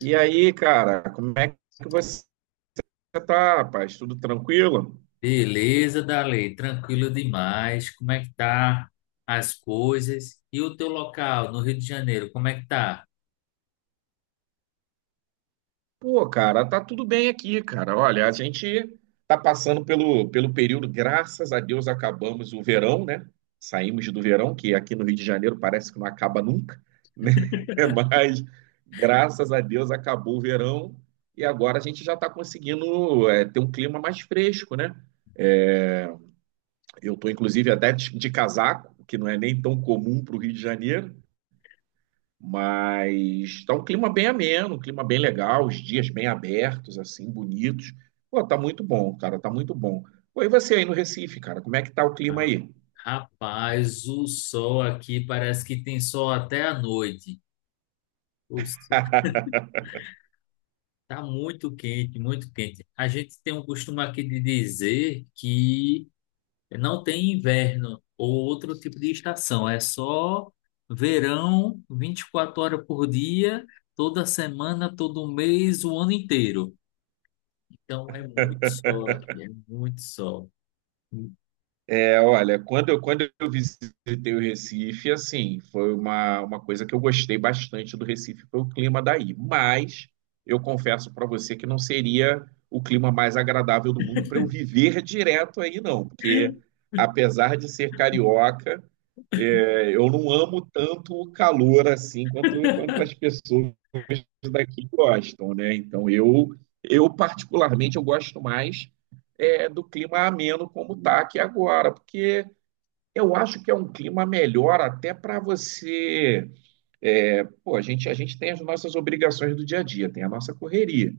E aí, cara, como é que você tá, rapaz? Tudo tranquilo? Beleza, Dalei, tranquilo demais. Como é que tá as coisas? E o teu local no Rio de Janeiro, como é que tá? Pô, cara, tá tudo bem aqui, cara. Olha, a gente tá passando pelo período, graças a Deus acabamos o verão, né? Saímos do verão, que aqui no Rio de Janeiro parece que não acaba nunca, né? Mas graças a Deus acabou o verão e agora a gente já tá conseguindo ter um clima mais fresco, né? Eh, Eu tô inclusive até de casaco, que não é nem tão comum para o Rio de Janeiro. Mas tá um clima bem ameno, um clima bem legal, os dias bem abertos, assim, bonitos. Pô, tá muito bom, cara, tá muito bom. Pô, e você aí no Recife, cara, como é que tá o clima Ah, aí? rapaz, o sol aqui parece que tem sol até à noite. O sol tá muito quente, muito quente. A gente tem um costume aqui de dizer que não tem inverno ou outro tipo de estação, é só verão, 24 horas por dia, toda semana, todo mês, o ano inteiro. Então é muito sol aqui, é muito sol. É, olha, quando eu visitei o Recife, assim, foi uma coisa que eu gostei bastante do Recife, foi o clima daí. Mas eu confesso para você que não seria o clima mais agradável do mundo para eu viver direto aí, não. Porque, apesar de ser carioca, eu não amo tanto o calor assim quanto as pessoas daqui gostam, né? Então, eu particularmente, eu gosto mais do clima ameno como está aqui agora, porque eu acho que é um clima melhor até para você. É, pô, a gente tem as nossas obrigações do dia a dia, tem a nossa correria.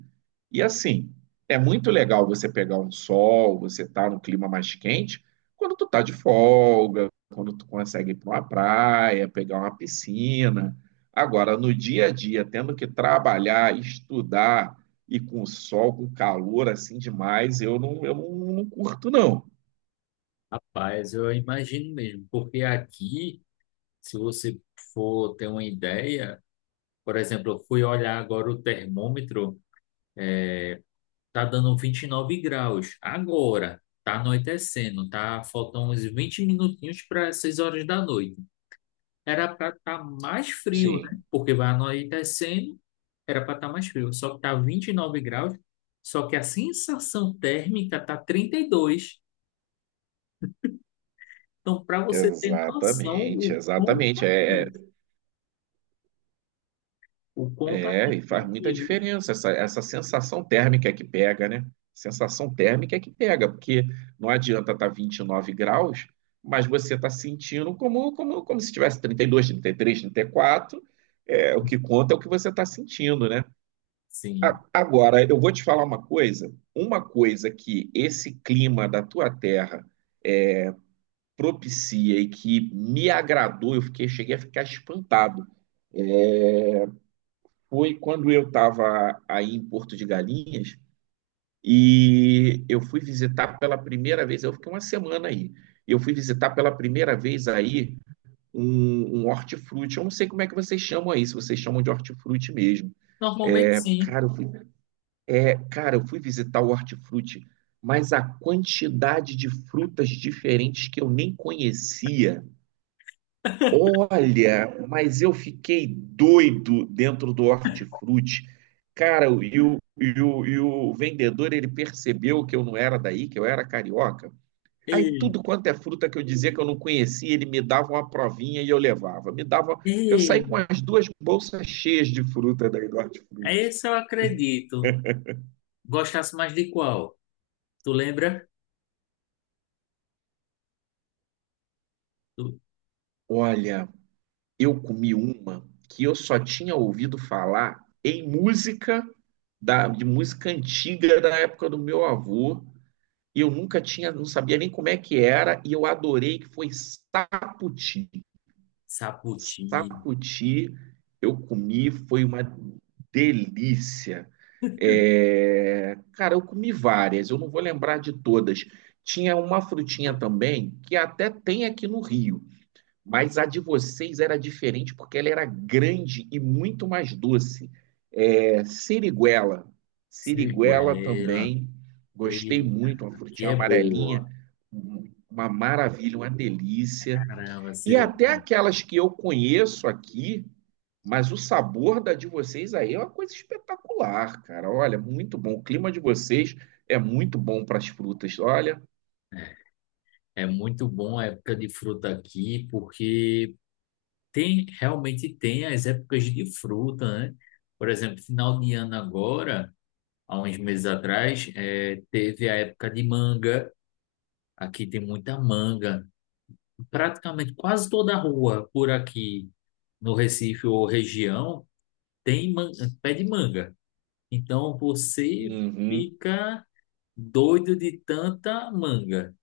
E assim, é muito legal você pegar um sol, você tá num clima mais quente, quando tu tá de folga, quando tu consegue ir para uma praia, pegar uma piscina. Agora, no dia a dia, tendo que trabalhar, estudar e com sol, com calor assim demais, eu não, não curto, não. Rapaz, eu imagino mesmo, porque aqui, se você for ter uma ideia, por exemplo, eu fui olhar agora o termômetro, tá dando 29 graus agora, tá anoitecendo, tá faltando uns 20 minutinhos para 6 horas da noite. Era para estar mais frio, né? Sim. Porque vai anoitecendo, era para estar mais frio, só que tá 29 graus, só que a sensação térmica tá 32. Então, para você ter noção, Exatamente, o quão exatamente. tá quente, o quão tá quente E é faz muita aqui, viu? diferença essa sensação térmica que pega, né? Sensação térmica que pega, porque não adianta estar 29 graus, mas você está sentindo como se tivesse trinta trinta e dois 33 34. É, o que conta é o que você está sentindo, né? Sim. Agora, eu vou te falar uma coisa. Uma coisa que esse clima da tua terra propicia e que me agradou, cheguei a ficar espantado foi quando eu estava aí em Porto de Galinhas e eu fui visitar pela primeira vez, eu fiquei uma semana aí, eu fui visitar pela primeira vez aí um hortifruti, eu não sei como é que vocês chamam aí, se vocês chamam de hortifruti mesmo. Normalmente, É, sim. cara, eu fui, eu fui visitar o hortifruti, mas a quantidade de frutas diferentes que eu nem conhecia. Olha, mas eu fiquei doido dentro do hortifruti. Cara, e o vendedor, ele percebeu que eu não era daí, que eu era carioca. Aí Ei, tudo quanto é fruta que eu dizia que eu não conhecia, ele me dava uma provinha e eu levava. Me dava, eu saí ei, com as duas bolsas cheias de fruta daí do é hortifruti. esse eu acredito. Gostasse mais de qual? Tu lembra? Do Olha, eu comi uma que eu só tinha ouvido falar em música de música antiga da época do meu avô e eu nunca tinha, não sabia nem como é que era, e eu adorei que foi sapoti, sapoti, sapoti. Eu comi, foi uma delícia. É, cara, eu comi várias, eu não vou lembrar de todas. Tinha uma frutinha também que até tem aqui no Rio, mas a de vocês era diferente porque ela era grande e muito mais doce. É, siriguela. Siriguela siriguela. também. Gostei Ei, muito, uma que frutinha é amarelinha, boa. Uma maravilha, uma delícia. Caramba, E até siriguela. aquelas que eu conheço aqui, mas o sabor da de vocês aí é uma coisa espetacular, cara. Olha, muito bom. O clima de vocês é muito bom para as frutas. Olha, É muito bom a época de fruta aqui, porque tem realmente tem as épocas de fruta, né? Por exemplo, final de ano agora. Há uns meses atrás, teve a época de manga. Aqui tem muita manga. Praticamente quase toda a rua por aqui no Recife ou região tem man- pé de manga. Então você uhum. fica doido de tanta manga.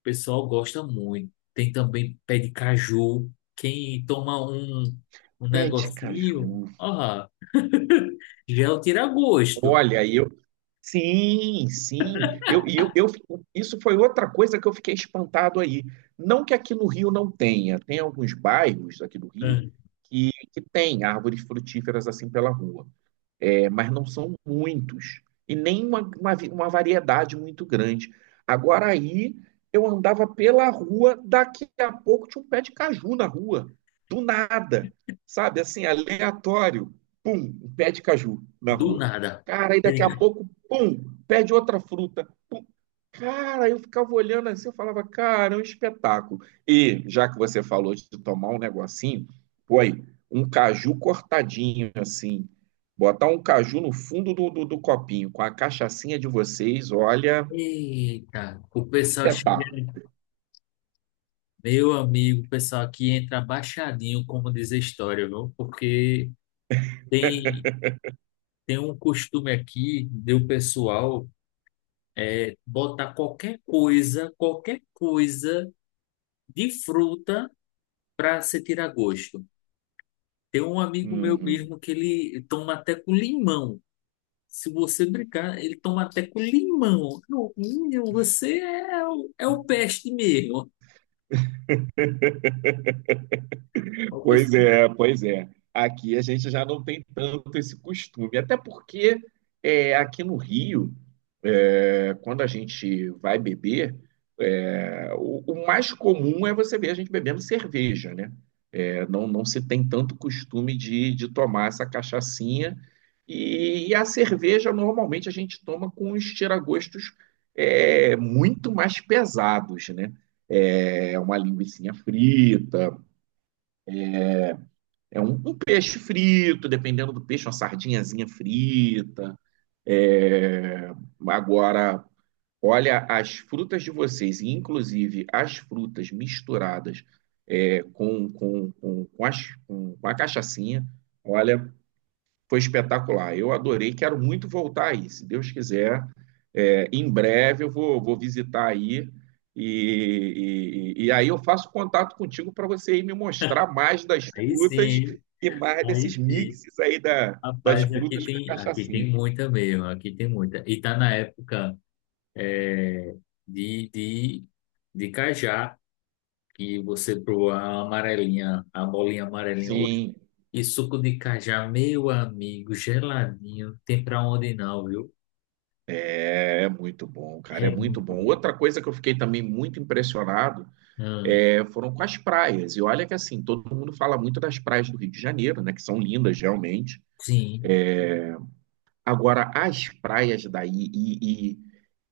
O pessoal gosta muito. Tem também pé de caju. Quem toma um, um Pé de negocinho, caju. ó, já é o tira-gosto. Olha, eu sim, sim. Eu, e eu, eu, isso foi outra coisa que eu fiquei espantado aí. Não que aqui no Rio não tenha, tem alguns bairros aqui do Rio Hum. Que tem árvores frutíferas assim pela rua, mas não são muitos, e nem uma variedade muito grande. Agora aí, eu andava pela rua, daqui a pouco tinha um pé de caju na rua, do nada, sabe? Assim, aleatório, pum, um pé de caju na Do rua. nada. Cara, aí daqui a pouco, pum, pé de outra fruta, pum. Cara, eu ficava olhando assim, eu falava, cara, é um espetáculo. E já que você falou de tomar um negocinho, foi um caju cortadinho assim, botar um caju no fundo do copinho com a cachaçinha de vocês, olha, Eita, o pessoal chega, espetáculo. meu amigo, o pessoal aqui entra baixadinho, como diz a história, viu? Porque tem, tem um costume aqui do pessoal botar qualquer coisa de fruta para se tirar gosto. Tem um amigo meu Uhum. mesmo que ele toma até com limão. Se você brincar, ele toma até com limão. Eu, "Menino, você é, é o peste mesmo." Pois é, pois é. Aqui a gente já não tem tanto esse costume, até porque aqui no Rio, quando a gente vai beber, o mais comum é você ver a gente bebendo cerveja, né? Não se tem tanto costume de tomar essa cachaçinha. E a cerveja, normalmente, a gente toma com os tiragostos muito mais pesados, né? É uma linguiça frita, é um peixe frito, dependendo do peixe, uma sardinhazinha frita. É, agora, olha, as frutas de vocês, e inclusive as frutas misturadas com a cachaçinha, olha, foi espetacular. Eu adorei, quero muito voltar aí. Se Deus quiser, em breve eu vou, vou visitar aí e aí eu faço contato contigo para você ir me mostrar mais das Aí frutas sim, e mais aí desses sim. mixes aí das Rapaz, frutas com a aqui cachaçinha. tem muita mesmo, aqui tem muita. E tá na época é, de, de, de cajá, que você proa a amarelinha, a bolinha amarelinha. Oxe, Sim. e suco de cajá, meu amigo, geladinho, tem pra onde não, viu? É muito bom, cara, é É muito muito bom. bom. Outra coisa que eu fiquei também muito impressionado Hum, foram com as praias. E olha que assim, todo mundo fala muito das praias do Rio de Janeiro, né? Que são lindas realmente. sim. Agora, as praias daí, e,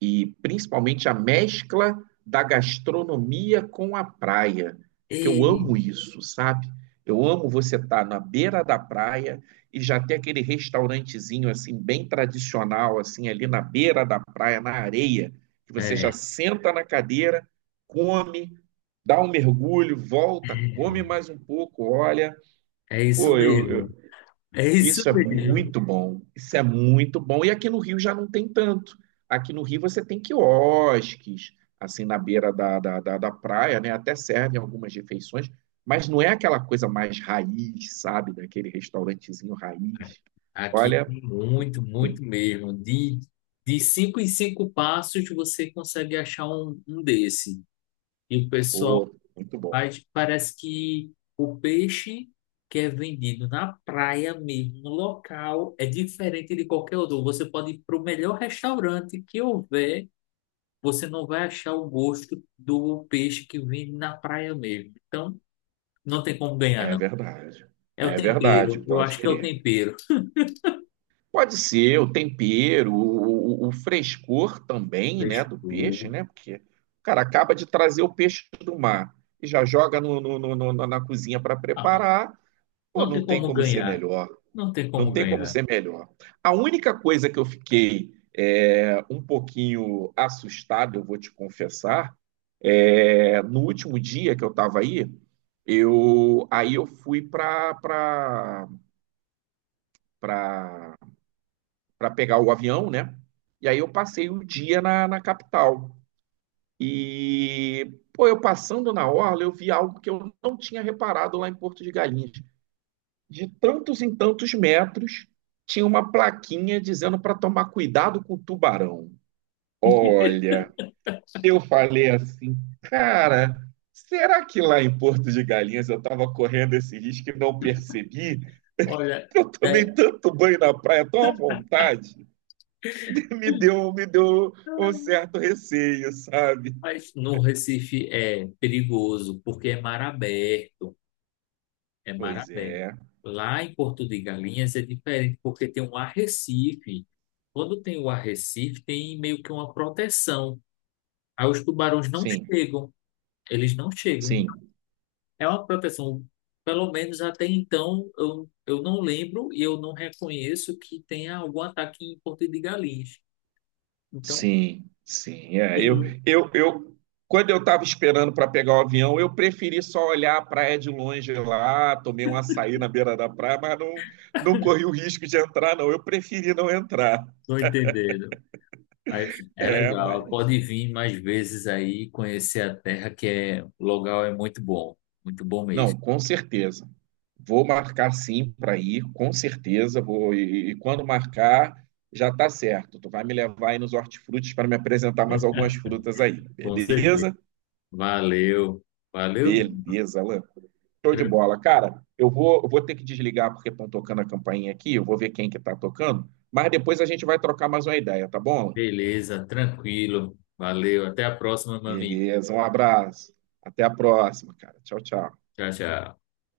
e, e principalmente a mescla da gastronomia com a praia, porque eu Ei, amo isso, sabe? Eu amo você estar na beira da praia e já ter aquele restaurantezinho assim bem tradicional assim ali na beira da praia, na areia, que você é, já é, senta na cadeira, come, dá um mergulho, volta, come mais um pouco, olha, é isso pô, mesmo. É isso isso é mesmo. muito bom. Isso é muito bom. E aqui no Rio já não tem tanto. Aqui no Rio você tem quiosques, assim, na beira da praia, né? Até servem algumas refeições, mas não é aquela coisa mais raiz, sabe? Daquele restaurantezinho raiz. Aqui Olha, tem muito, ruim. muito mesmo. De 5 em 5 passos você consegue achar um, um desse. E o pessoal Muito bom. faz, parece que o peixe que é vendido na praia mesmo, no local, é diferente de qualquer outro. Você pode ir para o melhor restaurante que houver, você não vai achar o gosto do peixe que vem na praia mesmo. Então, não tem como ganhar, É não. verdade. É o É verdade, tempero. Eu pode acho que é o crer. tempero. Pode ser o tempero, o frescor também, né, Deixa do peixe, eu... né? Porque, o cara, acaba de trazer o peixe do mar e já joga na cozinha para Ah, preparar. Pô, não não tem tem como como ser ganhar. melhor. Não tem Não como tem como ganhar. ser melhor. A única coisa que eu fiquei um pouquinho assustado, eu vou te confessar, no último dia que eu estava aí, eu fui para para pegar o avião, né? E aí eu passei o dia na capital. E, pô, eu passando na orla, eu vi algo que eu não tinha reparado lá em Porto de Galinhas. De tantos em tantos metros, tinha uma plaquinha dizendo para tomar cuidado com o tubarão. Olha, eu falei assim, cara, será que lá em Porto de Galinhas eu estava correndo esse risco e não percebi? Olha, Eu tomei né? tanto banho na praia, tão à vontade. Me deu um certo receio, sabe? Mas no Recife é perigoso, porque é mar aberto. É mar Pois aberto. é, Lá em Porto de Galinhas é diferente, porque tem um arrecife. Quando tem o arrecife, tem meio que uma proteção. Aí os tubarões não sim, chegam. Eles não chegam. sim, É uma proteção. Pelo menos até então, eu não lembro e eu não reconheço que tenha algum ataque em Porto de Galinhas. Então, sim, sim. Sim, Eu, quando eu estava esperando para pegar o avião, eu preferi só olhar a praia de longe lá, tomei um açaí na beira da praia, mas não, não corri o risco de entrar, não. Eu preferi não entrar. tô entendendo. Mas é É, legal, mas. pode vir mais vezes aí conhecer a terra, que é, o local é muito bom mesmo. Não, com certeza. Vou marcar sim para ir, com certeza. E quando marcar, já está certo. Tu vai me levar aí nos hortifrutis para me apresentar mais algumas frutas aí, Com certeza. beleza? Valeu, valeu, menino. Beleza, Alan. Show de Tran- bola, cara. Eu vou ter que desligar porque estão tocando a campainha aqui. Eu vou ver quem que está tocando. Mas depois a gente vai trocar mais uma ideia, tá bom? Alan? beleza, tranquilo. Valeu, até a próxima, meu amigo. Beleza. Um abraço. Até a próxima, cara. Tchau, tchau. Tchau, tchau.